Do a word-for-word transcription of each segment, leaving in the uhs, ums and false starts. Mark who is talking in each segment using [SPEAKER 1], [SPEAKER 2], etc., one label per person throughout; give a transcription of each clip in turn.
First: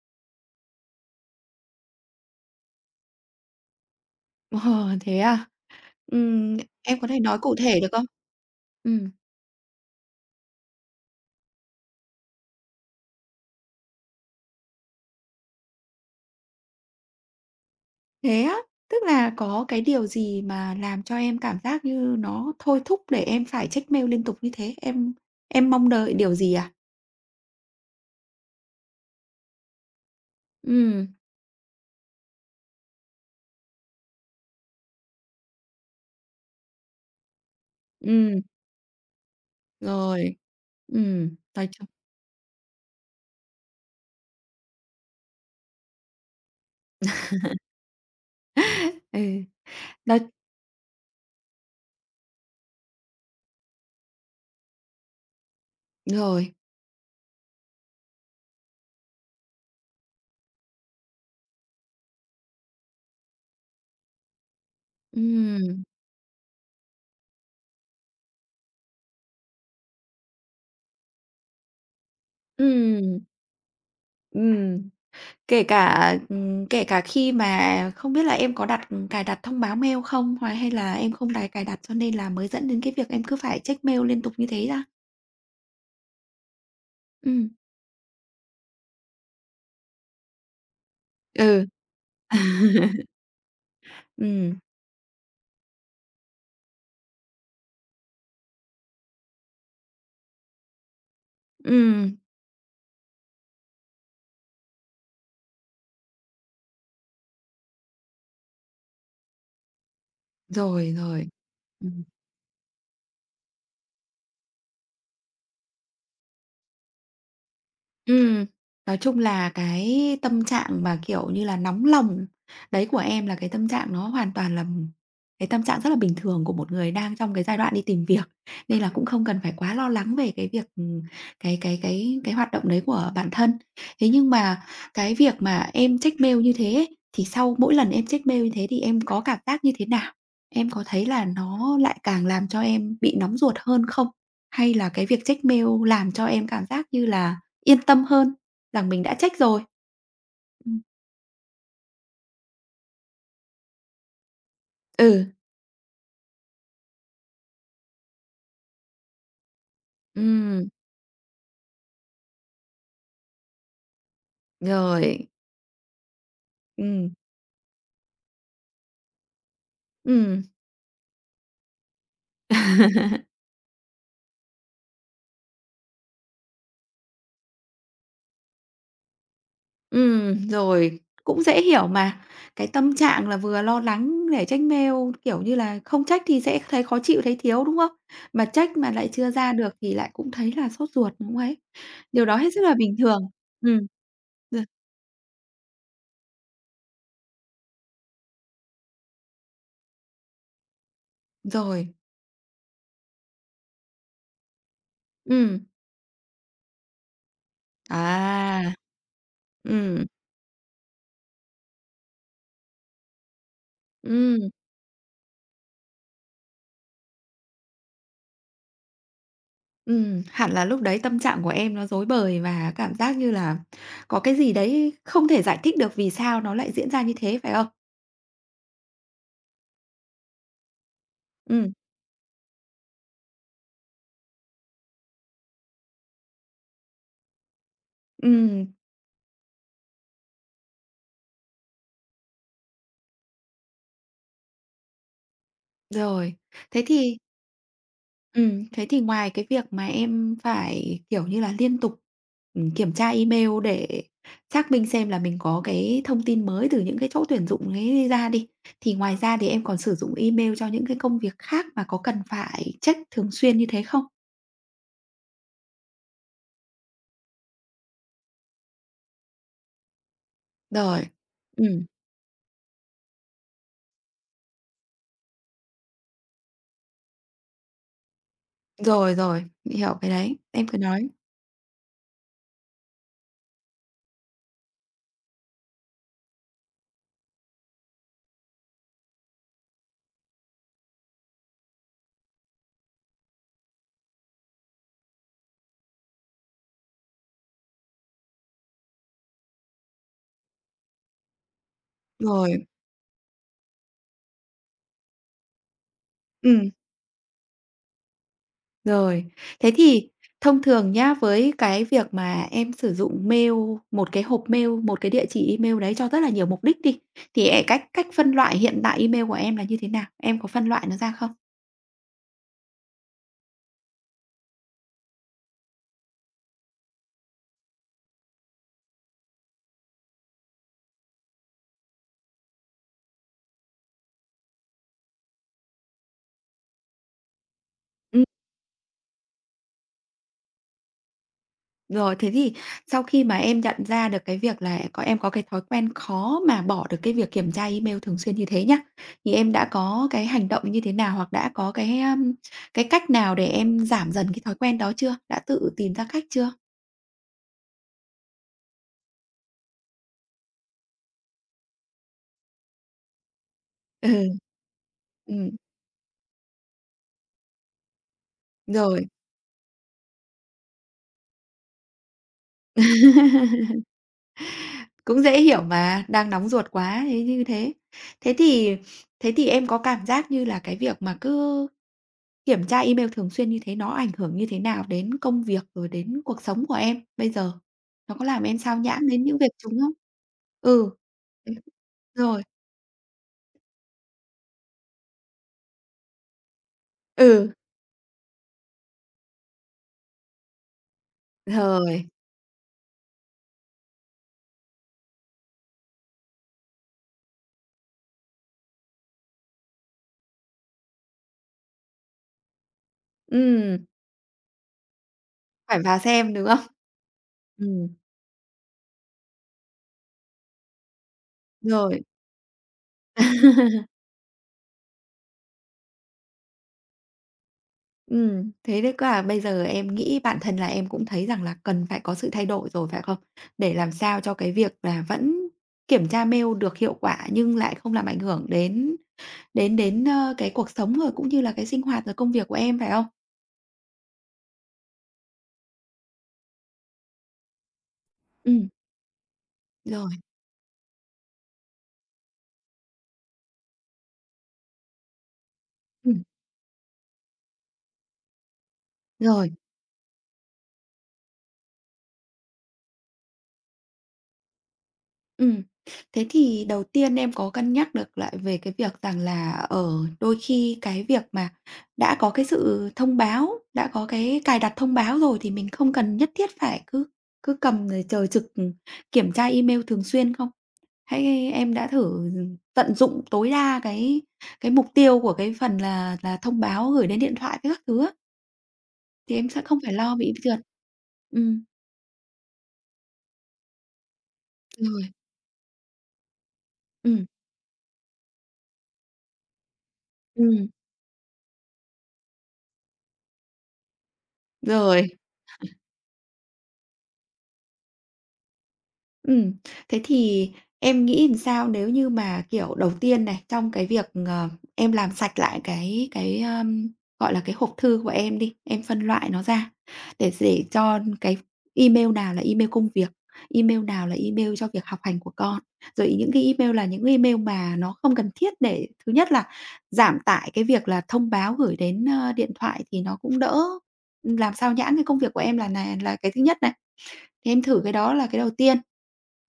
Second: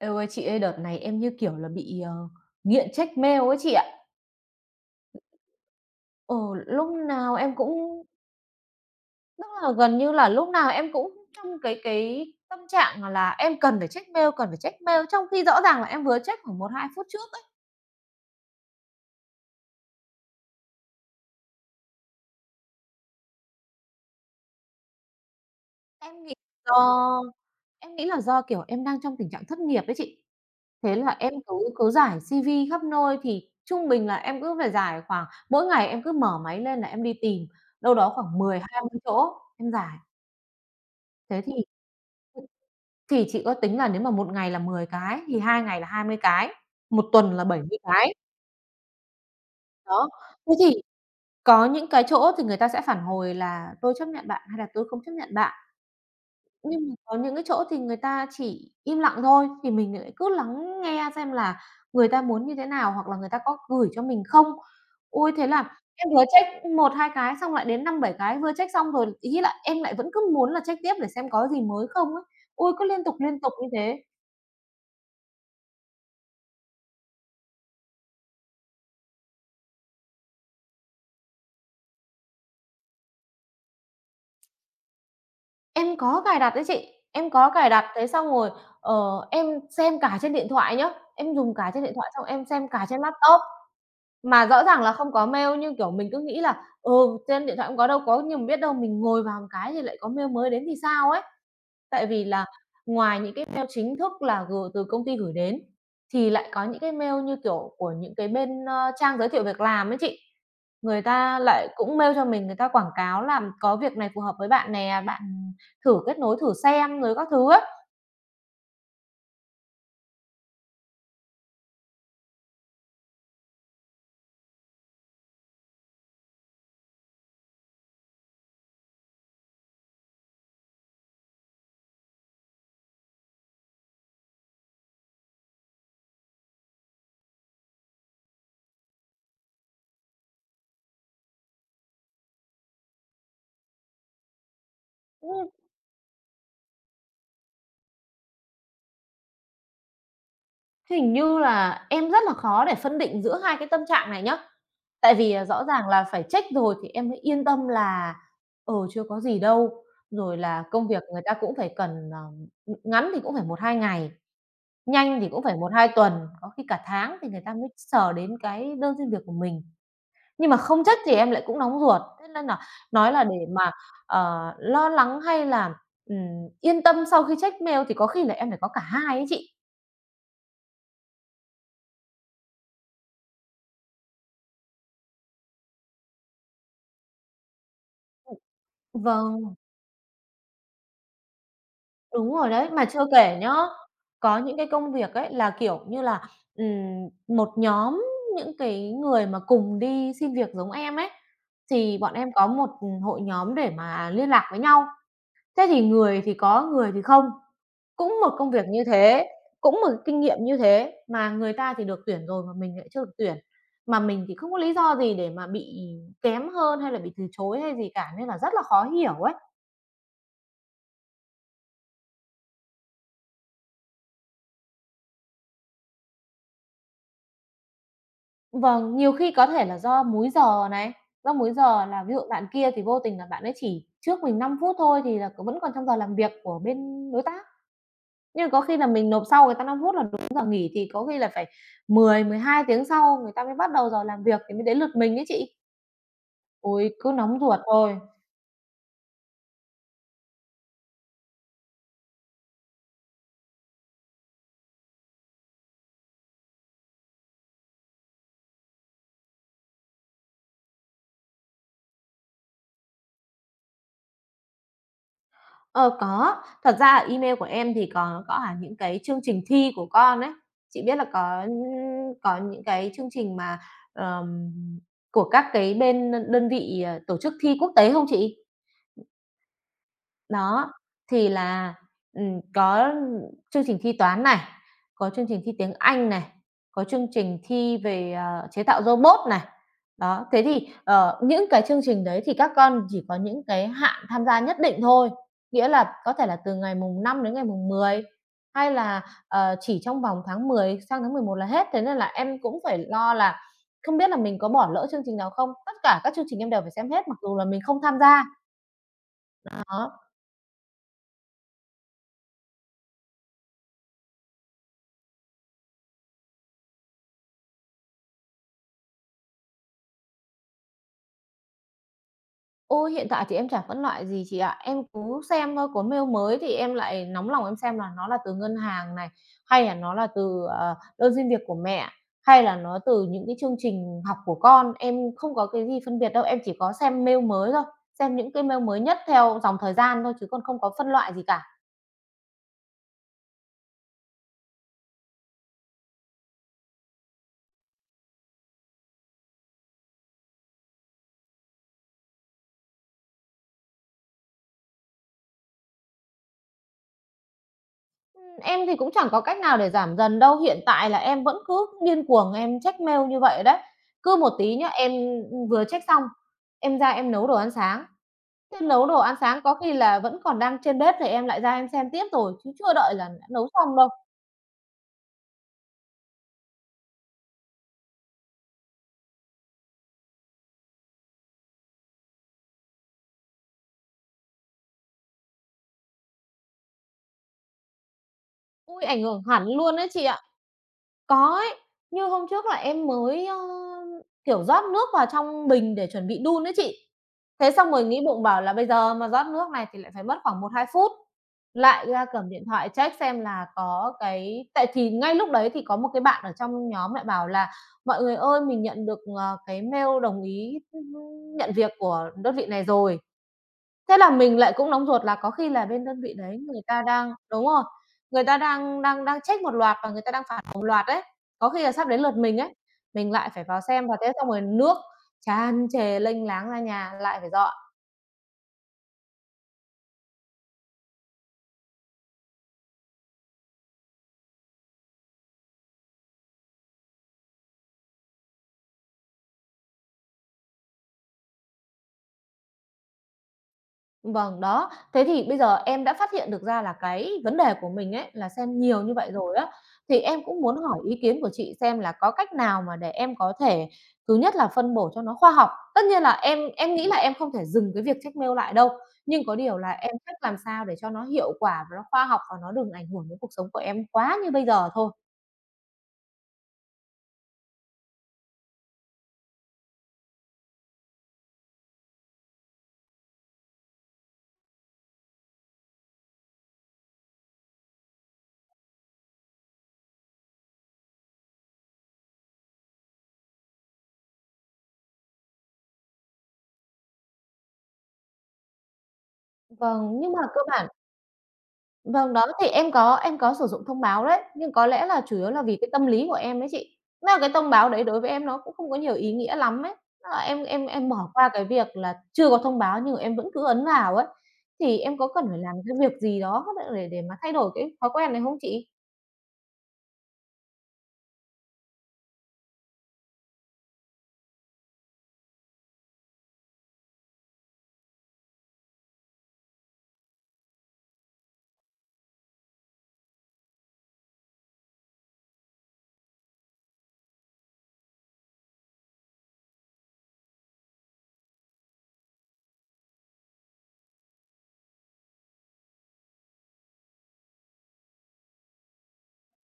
[SPEAKER 1] Eo ơi, chị ơi, đợt này em như kiểu là bị, ờ, nghiện check mail ấy chị ạ.
[SPEAKER 2] Ờ, thế à?
[SPEAKER 1] Ừ,
[SPEAKER 2] Ừm,
[SPEAKER 1] lúc
[SPEAKER 2] em có thể
[SPEAKER 1] nào
[SPEAKER 2] nói cụ
[SPEAKER 1] em
[SPEAKER 2] thể được
[SPEAKER 1] cũng
[SPEAKER 2] không? Ừm,
[SPEAKER 1] tức là gần như là lúc nào em cũng trong cái cái tâm trạng, à, là em cần phải check mail, cần phải check mail, trong khi rõ ràng là em vừa check khoảng một hai phút trước ấy.
[SPEAKER 2] thế á? Tức là có cái điều gì mà làm cho em cảm giác như nó thôi thúc để em phải check mail liên tục như thế? Em em mong
[SPEAKER 1] Em
[SPEAKER 2] đợi
[SPEAKER 1] nghĩ
[SPEAKER 2] điều gì à?
[SPEAKER 1] do Em nghĩ là do, kiểu, em đang trong tình trạng thất nghiệp ấy chị. Thế
[SPEAKER 2] Ừm.
[SPEAKER 1] là em cứ cứ rải si vi khắp nơi thì trung bình là em cứ phải giải khoảng mỗi ngày em cứ mở máy lên là em đi tìm đâu đó khoảng
[SPEAKER 2] Ừm.
[SPEAKER 1] mười hai mươi chỗ, em giải.
[SPEAKER 2] Rồi. Ừm.
[SPEAKER 1] Thế thì
[SPEAKER 2] Nói chung.
[SPEAKER 1] thì chị ước tính là nếu mà một ngày là mười cái thì hai ngày là hai mươi cái, một tuần là bảy mươi cái.
[SPEAKER 2] Ừ.
[SPEAKER 1] Đó,
[SPEAKER 2] Nói
[SPEAKER 1] thế thì có những cái chỗ thì người ta sẽ phản hồi là "Tôi chấp nhận bạn" hay là "Tôi không chấp nhận bạn."
[SPEAKER 2] rồi.
[SPEAKER 1] Nhưng mà có những cái chỗ thì người ta chỉ im lặng thôi, thì mình lại cứ lắng nghe xem là người ta muốn như thế nào hoặc là người ta có gửi cho mình không. Ôi, thế là
[SPEAKER 2] Ừm.
[SPEAKER 1] em vừa check một hai cái xong lại đến năm bảy cái, vừa check xong rồi ý là em lại vẫn cứ muốn là check tiếp để xem có gì mới không ấy. Ôi, cứ liên tục,
[SPEAKER 2] Ừm.
[SPEAKER 1] liên tục như thế.
[SPEAKER 2] Ừm. Kể cả, ừm, kể cả khi mà không biết là em có đặt cài đặt thông báo mail không? Hoặc hay là em không đài cài đặt cho nên là mới dẫn đến cái việc em cứ phải check mail liên tục như thế ra.
[SPEAKER 1] Em có cài đặt đấy chị, em
[SPEAKER 2] Ừm.
[SPEAKER 1] có cài đặt, thế xong rồi, ờ, em xem cả trên điện thoại nhá, em dùng
[SPEAKER 2] Ừ.
[SPEAKER 1] cả trên điện thoại xong em xem cả trên laptop. Mà
[SPEAKER 2] Ừm.
[SPEAKER 1] rõ ràng là không có mail nhưng, kiểu, mình cứ nghĩ là, ừ, trên điện thoại cũng có đâu có, nhưng mà biết đâu mình ngồi vào một cái thì lại có mail mới đến thì sao ấy. Tại
[SPEAKER 2] Ừm.
[SPEAKER 1] vì là ngoài những cái mail chính thức là gửi từ công ty gửi đến, thì lại có những cái mail như, kiểu, của những cái bên, ơ, trang giới thiệu việc làm ấy chị.
[SPEAKER 2] Rồi,
[SPEAKER 1] Người
[SPEAKER 2] rồi.
[SPEAKER 1] ta lại cũng
[SPEAKER 2] Ừm.
[SPEAKER 1] mail cho mình, người ta quảng cáo là có việc này phù hợp với bạn nè, bạn thử kết nối thử xem rồi các thứ ấy.
[SPEAKER 2] Ừm, nói chung là cái tâm trạng mà, kiểu như là, nóng lòng đấy của em là cái tâm trạng nó hoàn toàn là cái tâm trạng rất là bình thường của một người đang trong cái giai đoạn đi tìm việc, nên là cũng không cần phải quá lo lắng về cái việc, ừm, cái cái cái cái hoạt động đấy của bản thân. Thế nhưng mà cái việc mà em check mail như thế ấy, thì sau mỗi lần em check mail như thế thì em có cảm giác như thế nào? Em có thấy là nó lại càng làm cho em bị nóng ruột hơn không? Hay là cái việc
[SPEAKER 1] Ưm,
[SPEAKER 2] check mail làm cho em cảm giác như là yên tâm hơn rằng mình đã check rồi? Ừm.
[SPEAKER 1] Hình như là em rất là khó để phân định giữa hai cái tâm trạng này nhá. Tại
[SPEAKER 2] Ừ.
[SPEAKER 1] vì, à, rõ ràng là phải check rồi thì em mới yên tâm là, ừ, chưa có gì đâu, rồi là
[SPEAKER 2] Ừm.
[SPEAKER 1] công việc người ta cũng phải cần, ờ, ng ngắn thì cũng phải một hai ngày, nhanh
[SPEAKER 2] Rồi.
[SPEAKER 1] thì cũng phải một hai tuần, có khi cả
[SPEAKER 2] Ừm.
[SPEAKER 1] tháng thì người ta mới sờ đến cái đơn xin việc của mình.
[SPEAKER 2] Ừm.
[SPEAKER 1] Nhưng mà không check thì em lại cũng nóng ruột, thế nên là nói là để mà, ờ, lo lắng hay là, ừm, yên tâm sau khi check mail thì có khi là em phải có cả hai ấy chị.
[SPEAKER 2] Ừm. Rồi. Cũng dễ hiểu mà. Cái tâm trạng là vừa lo lắng để check mail, kiểu như là, không check thì sẽ thấy khó chịu, thấy thiếu, đúng không? Mà check mà
[SPEAKER 1] Ừm,
[SPEAKER 2] lại chưa ra
[SPEAKER 1] vâng.
[SPEAKER 2] được thì lại cũng thấy là sốt ruột, cũng ấy. Điều
[SPEAKER 1] Đúng
[SPEAKER 2] đó
[SPEAKER 1] rồi
[SPEAKER 2] hết sức
[SPEAKER 1] đấy,
[SPEAKER 2] là
[SPEAKER 1] mà
[SPEAKER 2] bình
[SPEAKER 1] chưa
[SPEAKER 2] thường.
[SPEAKER 1] kể nhá,
[SPEAKER 2] Ừm.
[SPEAKER 1] có những
[SPEAKER 2] r
[SPEAKER 1] cái công việc ấy là, kiểu như là, ừm, một nhóm những cái người mà cùng đi xin việc giống em ấy,
[SPEAKER 2] rồi,
[SPEAKER 1] thì bọn em có một, ừm, hội nhóm để mà liên lạc với nhau. Thế
[SPEAKER 2] Ừm.
[SPEAKER 1] thì người thì có, người thì không. Cũng một công
[SPEAKER 2] À.
[SPEAKER 1] việc như thế, cũng một cái
[SPEAKER 2] Ừm.
[SPEAKER 1] kinh nghiệm như thế mà người ta thì được tuyển rồi mà mình lại chưa được tuyển, mà mình thì
[SPEAKER 2] Ừm.
[SPEAKER 1] không có lý do gì để mà bị kém hơn hay là bị từ chối hay gì cả nên là rất là khó hiểu ấy.
[SPEAKER 2] Ừm, hẳn là lúc đấy tâm trạng của em nó rối bời và cảm giác như là có cái gì đấy không thể giải thích được vì sao nó lại diễn ra như thế, phải không?
[SPEAKER 1] Vâng, nhiều khi có thể là do múi giờ này, do múi
[SPEAKER 2] Ừm.
[SPEAKER 1] giờ là ví dụ bạn kia thì vô tình là bạn ấy chỉ trước mình năm phút thôi thì là c vẫn còn trong giờ làm việc của bên đối tác, nhưng có
[SPEAKER 2] Ừm.
[SPEAKER 1] khi là mình nộp sau người ta năm phút là đúng giờ nghỉ thì có khi là phải mười mười hai tiếng sau người ta mới bắt đầu giờ làm việc thì mới đến lượt mình ấy chị.
[SPEAKER 2] Rồi. Thế
[SPEAKER 1] Ôi, cứ
[SPEAKER 2] thì
[SPEAKER 1] nóng ruột thôi.
[SPEAKER 2] ừm, thế thì ngoài cái việc mà em phải, kiểu như là, liên tục, ừm, kiểm tra email để xác minh xem là mình có cái thông tin mới từ những cái chỗ tuyển dụng ấy ra đi, thì ngoài ra thì em còn sử dụng email cho những cái công việc khác mà có cần phải check thường xuyên như thế không?
[SPEAKER 1] Ờ, có. Thật ra ở email của em thì có có cả những cái chương trình thi của con ấy. Chị biết
[SPEAKER 2] Rồi.
[SPEAKER 1] là có,
[SPEAKER 2] Ừm.
[SPEAKER 1] có những cái chương trình mà, ờm, của các cái bên đơn đơn vị, ờ, tổ chức thi quốc tế không chị?
[SPEAKER 2] Rồi, rồi, mình hiểu cái đấy, em
[SPEAKER 1] Đó,
[SPEAKER 2] cứ nói.
[SPEAKER 1] thì là, ừm, có chương trình thi toán này, có chương trình thi tiếng Anh này, có chương trình thi về, ờ, chế tạo robot này. Đó, thế thì, ờ, những cái chương trình đấy thì các con chỉ có những cái hạn tham gia nhất định thôi, nghĩa là có thể là từ ngày mùng năm đến ngày mùng mười, hay là, ờ, chỉ trong vòng tháng mười sang tháng mười một là hết. Thế nên là em cũng
[SPEAKER 2] Rồi.
[SPEAKER 1] phải lo là không biết là mình có bỏ lỡ chương trình nào không? Tất cả các chương trình em đều phải
[SPEAKER 2] Ừm.
[SPEAKER 1] xem hết mặc dù là mình không tham gia.
[SPEAKER 2] Rồi. Thế
[SPEAKER 1] Đó.
[SPEAKER 2] thì thông thường nhá, với cái việc mà em sử dụng mail, một cái hộp mail, một cái địa chỉ email đấy cho rất là nhiều mục đích đi, thì, à, cách cách phân loại hiện tại email của em là như thế nào? Em có phân loại nó ra không?
[SPEAKER 1] Ôi, hiện tại thì em chả phân loại gì chị ạ. Em cứ xem thôi, có mail mới thì em lại nóng lòng em xem là nó là từ ngân hàng này, hay là nó là từ, ờ, đơn xin việc của mẹ, hay là nó từ những cái chương trình học của con. Em không có cái gì phân biệt đâu, em chỉ có xem mail mới thôi, xem
[SPEAKER 2] Ừm.
[SPEAKER 1] những cái mail mới nhất theo dòng thời gian thôi chứ còn không có phân loại gì cả.
[SPEAKER 2] Rồi, thế thì sau khi mà em nhận ra được cái việc là có em có cái thói quen khó mà bỏ được cái việc kiểm tra email thường xuyên như thế nhá, thì em đã có cái hành động như thế nào hoặc đã có cái, um, cái cách nào để em giảm dần cái thói quen đó chưa? Đã tự tìm ra cách chưa?
[SPEAKER 1] Em thì cũng chẳng có cách nào để giảm dần đâu, hiện tại là em vẫn cứ điên cuồng em check mail như vậy đấy. Cứ
[SPEAKER 2] Ừ.
[SPEAKER 1] một tí nhá, em,
[SPEAKER 2] Ừm.
[SPEAKER 1] vừa check xong, em ra em nấu đồ ăn sáng. Thế nấu đồ
[SPEAKER 2] Rồi.
[SPEAKER 1] ăn sáng có khi là vẫn còn đang trên bếp thì em lại ra em xem tiếp rồi, chứ chưa đợi là đã nấu xong đâu.
[SPEAKER 2] Cũng dễ hiểu mà, đang nóng ruột quá thế như thế. Thế thì thế thì em có cảm giác như là cái việc mà cứ kiểm tra email thường xuyên như thế nó ảnh hưởng như thế nào đến công việc, rồi đến cuộc sống của em bây giờ? Nó có làm em xao
[SPEAKER 1] Ôi, ảnh
[SPEAKER 2] nhãng
[SPEAKER 1] hưởng
[SPEAKER 2] đến những
[SPEAKER 1] hẳn
[SPEAKER 2] việc chúng
[SPEAKER 1] luôn đấy
[SPEAKER 2] không?
[SPEAKER 1] chị ạ.
[SPEAKER 2] Ừ.
[SPEAKER 1] Có ấy,
[SPEAKER 2] Ừm.
[SPEAKER 1] như hôm
[SPEAKER 2] Rồi.
[SPEAKER 1] trước là em mới, ơ, kiểu, rót nước vào trong bình để chuẩn bị đun ấy chị. Thế
[SPEAKER 2] Ừ.
[SPEAKER 1] xong rồi nghĩ bụng bảo là bây giờ mà rót nước này thì lại phải mất khoảng một hai phút, lại ra
[SPEAKER 2] Rồi.
[SPEAKER 1] cầm điện thoại check xem là có cái tại thì ngay lúc đấy thì có một cái bạn ở trong nhóm lại bảo là "Mọi người ơi, mình nhận được, ờ, cái mail đồng ý, nhận việc của đơn vị này rồi."
[SPEAKER 2] Ừm,
[SPEAKER 1] Thế là mình lại cũng nóng ruột là có khi là
[SPEAKER 2] phải
[SPEAKER 1] bên
[SPEAKER 2] vào
[SPEAKER 1] đơn vị
[SPEAKER 2] xem,
[SPEAKER 1] đấy
[SPEAKER 2] đúng
[SPEAKER 1] người
[SPEAKER 2] không?
[SPEAKER 1] ta đang đúng rồi,
[SPEAKER 2] Ừm.
[SPEAKER 1] người ta đang đang đang check một loạt và người ta đang phạt một loạt đấy, có khi là sắp đến
[SPEAKER 2] Rồi.
[SPEAKER 1] lượt mình ấy, mình lại phải vào xem và thế xong rồi nước tràn trề lênh láng ra nhà, lại phải dọn.
[SPEAKER 2] Ừm, thế đấy quả bây giờ em nghĩ bản thân là em cũng thấy rằng là cần phải có sự thay đổi rồi, phải không? Để làm sao cho cái việc là vẫn kiểm tra mail được hiệu quả nhưng lại không làm ảnh hưởng đến Đến đến, ơ, cái cuộc sống rồi cũng như là cái sinh hoạt rồi công việc của em, phải không?
[SPEAKER 1] Vâng, đó. Thế thì bây giờ em đã phát hiện được ra là cái vấn đề của mình ấy, là xem
[SPEAKER 2] Ừm.
[SPEAKER 1] nhiều như vậy rồi á, thì
[SPEAKER 2] Rồi.
[SPEAKER 1] em cũng muốn hỏi ý kiến của chị xem là có cách nào mà để em có thể thứ nhất là phân bổ cho nó khoa học. Tất nhiên là
[SPEAKER 2] Ừm.
[SPEAKER 1] em em nghĩ là em không thể dừng cái việc check mail lại đâu, nhưng có
[SPEAKER 2] Rồi.
[SPEAKER 1] điều là em cách làm sao để cho nó hiệu quả và nó khoa học và nó đừng ảnh hưởng đến cuộc sống của em quá như bây giờ thôi.
[SPEAKER 2] Ừm. Thế thì đầu tiên em có cân nhắc được lại về cái việc rằng là, ở đôi khi cái việc mà đã có cái sự thông báo, đã có cái cài đặt thông báo rồi thì mình không cần nhất thiết phải cứ cứ cầm rồi chờ trực, kiểm tra email thường xuyên không? Hãy em đã thử tận dụng tối đa cái cái mục tiêu của cái phần là là thông báo gửi đến điện thoại với các thứ á. Thì em sẽ không
[SPEAKER 1] Vâng,
[SPEAKER 2] phải
[SPEAKER 1] nhưng
[SPEAKER 2] lo
[SPEAKER 1] mà
[SPEAKER 2] bị
[SPEAKER 1] cơ
[SPEAKER 2] trượt.
[SPEAKER 1] bản
[SPEAKER 2] Ừm.
[SPEAKER 1] Vâng, đó, thì em có em có sử dụng thông báo đấy, nhưng có lẽ là
[SPEAKER 2] Rồi.
[SPEAKER 1] chủ yếu là vì cái tâm lý của em đấy chị. Nên là
[SPEAKER 2] Ừm.
[SPEAKER 1] cái thông báo đấy đối với em nó cũng không có nhiều ý nghĩa lắm ấy, tức là em em
[SPEAKER 2] Ừm.
[SPEAKER 1] em bỏ qua cái việc là chưa có thông báo nhưng mà em vẫn cứ ấn vào ấy, thì em có
[SPEAKER 2] Rồi.
[SPEAKER 1] cần phải làm cái việc gì đó để để mà thay đổi cái thói quen này không chị?
[SPEAKER 2] Ừm, Thế thì em nghĩ làm sao nếu như mà, kiểu, đầu tiên này, trong cái việc, ờ, em làm sạch lại cái cái, ờm, gọi là, cái hộp thư của em đi, em phân loại nó ra để để cho cái email nào là email công việc, email nào là email cho việc học hành của con. Rồi những cái email là những email mà nó không cần thiết để thứ nhất là giảm tải cái việc là thông báo gửi đến, ơ, điện thoại thì nó cũng đỡ, ừm, làm sao nhãng cái công việc của em là nà là cái thứ nhất này. Thế em thử cái đó là cái đầu tiên.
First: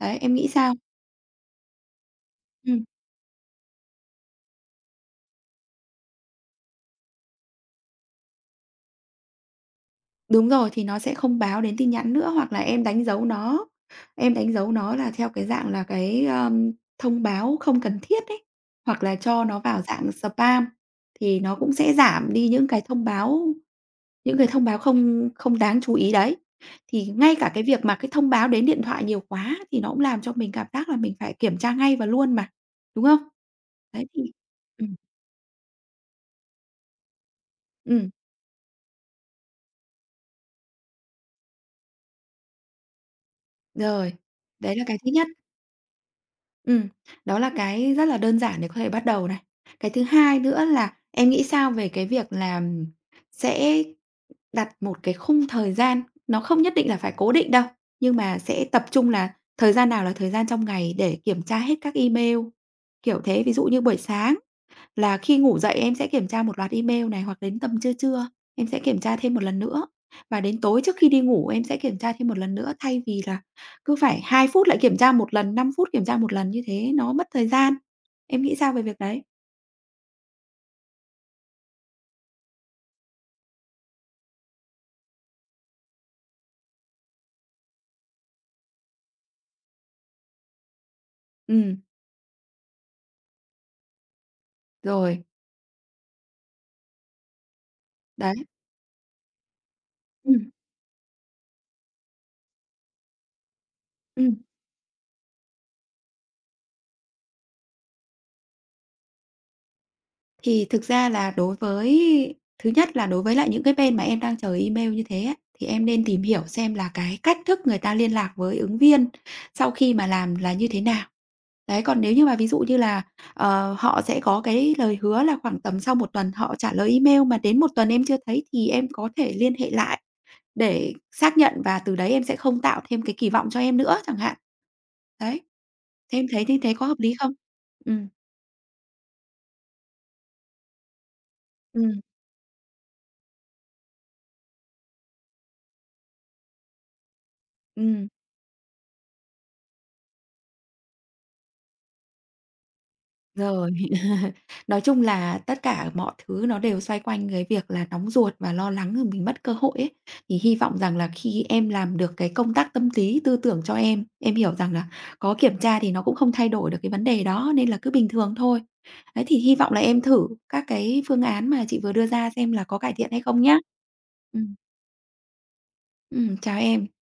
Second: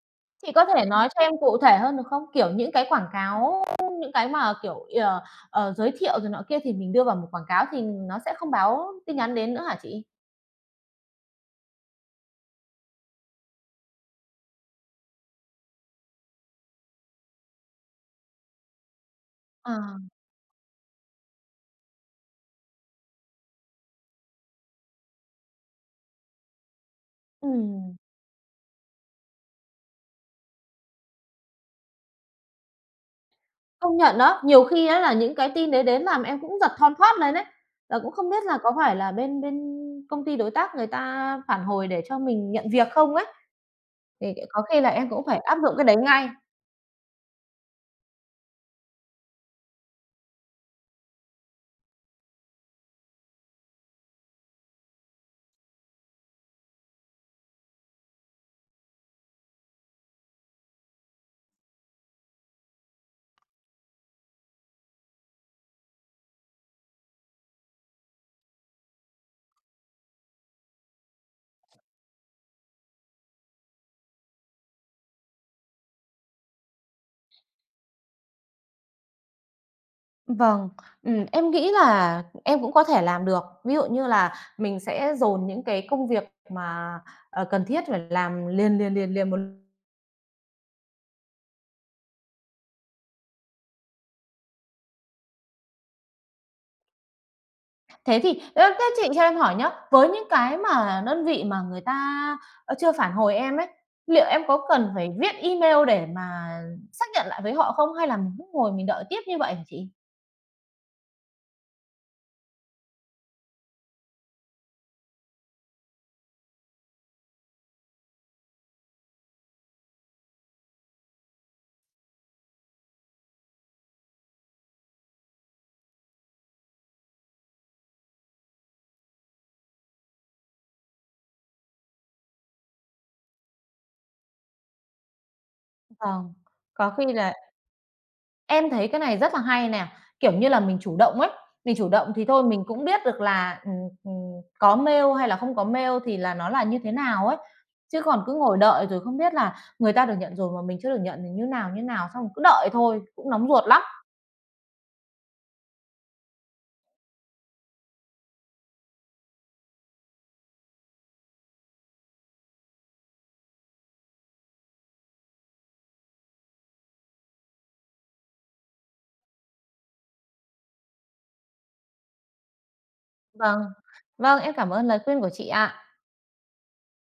[SPEAKER 2] Đấy, em nghĩ
[SPEAKER 1] Chị có
[SPEAKER 2] sao?
[SPEAKER 1] thể nói cho em cụ thể hơn được không? Kiểu những
[SPEAKER 2] Ừm,
[SPEAKER 1] cái quảng cáo, những cái mà, kiểu, ờ, ờ, giới thiệu rồi nọ kia thì mình đưa vào một quảng cáo thì nó sẽ không báo tin nhắn đến nữa hả chị?
[SPEAKER 2] Đúng rồi, thì nó sẽ không báo đến tin nhắn nữa, hoặc là em đánh dấu nó, em đánh dấu nó là theo cái dạng là cái, ờm, thông báo không cần thiết ấy, hoặc là cho nó vào
[SPEAKER 1] À,
[SPEAKER 2] dạng spam thì nó cũng sẽ giảm đi những cái thông báo những cái thông báo không không đáng chú ý đấy. Thì ngay
[SPEAKER 1] ừ.
[SPEAKER 2] cả cái việc mà cái thông báo đến điện thoại nhiều quá thì nó cũng làm cho mình cảm giác là mình phải kiểm tra ngay và luôn mà, đúng không?
[SPEAKER 1] Công
[SPEAKER 2] Đấy
[SPEAKER 1] nhận
[SPEAKER 2] thì
[SPEAKER 1] đó, nhiều khi
[SPEAKER 2] ừm,
[SPEAKER 1] á là những cái tin đấy đến làm em cũng giật thon thót lên ấy, là
[SPEAKER 2] ừm.
[SPEAKER 1] cũng không biết là có phải là bên bên công ty đối tác người ta phản hồi để cho mình nhận việc không ấy,
[SPEAKER 2] Rồi,
[SPEAKER 1] thì có
[SPEAKER 2] đấy
[SPEAKER 1] khi
[SPEAKER 2] là
[SPEAKER 1] là
[SPEAKER 2] cái
[SPEAKER 1] em
[SPEAKER 2] thứ
[SPEAKER 1] cũng
[SPEAKER 2] nhất.
[SPEAKER 1] phải áp dụng cái đấy ngay.
[SPEAKER 2] Ừm, Đó là cái rất là đơn giản để có thể bắt đầu này. Cái thứ hai nữa là em nghĩ sao về cái việc là sẽ đặt một cái khung thời gian, nó không nhất định là phải cố định đâu, nhưng mà sẽ tập trung là thời gian nào là thời gian trong ngày để kiểm tra hết các email, kiểu thế. Ví dụ như buổi sáng là khi ngủ dậy em sẽ kiểm tra một loạt email này, hoặc đến tầm trưa trưa em sẽ kiểm tra thêm một lần nữa. Và đến tối trước khi đi ngủ em sẽ kiểm tra thêm một lần nữa, thay vì là cứ phải hai phút lại kiểm tra một lần, năm phút kiểm tra một lần, như thế nó mất thời gian. Em nghĩ sao về việc đấy?
[SPEAKER 1] Vâng, ừm, em nghĩ là em cũng có thể làm được. Ví dụ như là mình sẽ dồn những cái công việc mà, ờ, cần thiết phải làm liền, liền, liền, liền một
[SPEAKER 2] Ừ. Rồi.
[SPEAKER 1] Thế
[SPEAKER 2] Đấy.
[SPEAKER 1] thì ơ, thế chị cho em hỏi nhá, với những
[SPEAKER 2] Ừ.
[SPEAKER 1] cái mà đơn vị mà người ta, ơ, chưa phản hồi em ấy,
[SPEAKER 2] Ừ.
[SPEAKER 1] liệu em có cần phải viết email để mà xác nhận lại với họ không hay là mình cứ ngồi mình đợi tiếp như vậy hả chị?
[SPEAKER 2] Thì thực ra là đối với thứ nhất là đối với lại những cái bên mà em đang chờ email như thế á, thì em nên tìm hiểu xem là cái cách thức người ta liên lạc với ứng viên sau khi mà làm là như thế nào. Đấy, còn nếu như mà ví dụ như là, ờ, họ sẽ có cái lời hứa là khoảng tầm sau một tuần họ trả lời email mà đến một tuần em chưa thấy thì em có thể liên hệ lại để xác nhận và từ đấy em sẽ không tạo thêm cái kỳ vọng cho em nữa chẳng hạn. Đấy, thế em
[SPEAKER 1] Vâng,
[SPEAKER 2] thấy như thế có
[SPEAKER 1] có
[SPEAKER 2] hợp
[SPEAKER 1] khi
[SPEAKER 2] lý
[SPEAKER 1] là
[SPEAKER 2] không? Ừ.
[SPEAKER 1] em thấy cái này rất là hay nè, kiểu như là, mình chủ động ấy, mình
[SPEAKER 2] Ừ.
[SPEAKER 1] chủ động thì thôi mình cũng biết được là, ừm, ừm, có mail hay là không có mail thì là nó là như thế nào ấy, chứ
[SPEAKER 2] Ừm.
[SPEAKER 1] còn cứ ngồi đợi rồi không biết là người ta được nhận rồi mà mình chưa được nhận thì như nào, như nào, xong cứ đợi thôi, cũng nóng ruột
[SPEAKER 2] Rồi.
[SPEAKER 1] lắm.
[SPEAKER 2] Nói chung là tất cả mọi thứ nó đều xoay quanh cái việc là nóng ruột và lo lắng rồi mình mất cơ hội ấy. Thì hy vọng rằng là khi em làm được cái công tác tâm lý, tư tưởng cho em, em hiểu rằng là có kiểm tra thì nó cũng không thay đổi được cái vấn đề đó, nên là cứ bình thường thôi. Đấy, thì hy vọng là em thử các cái phương án mà chị vừa đưa ra xem là có cải thiện hay không nhá.
[SPEAKER 1] Vâng, vâng, em
[SPEAKER 2] Ừm.
[SPEAKER 1] cảm ơn lời khuyên của chị ạ.
[SPEAKER 2] Ừm. Chào em.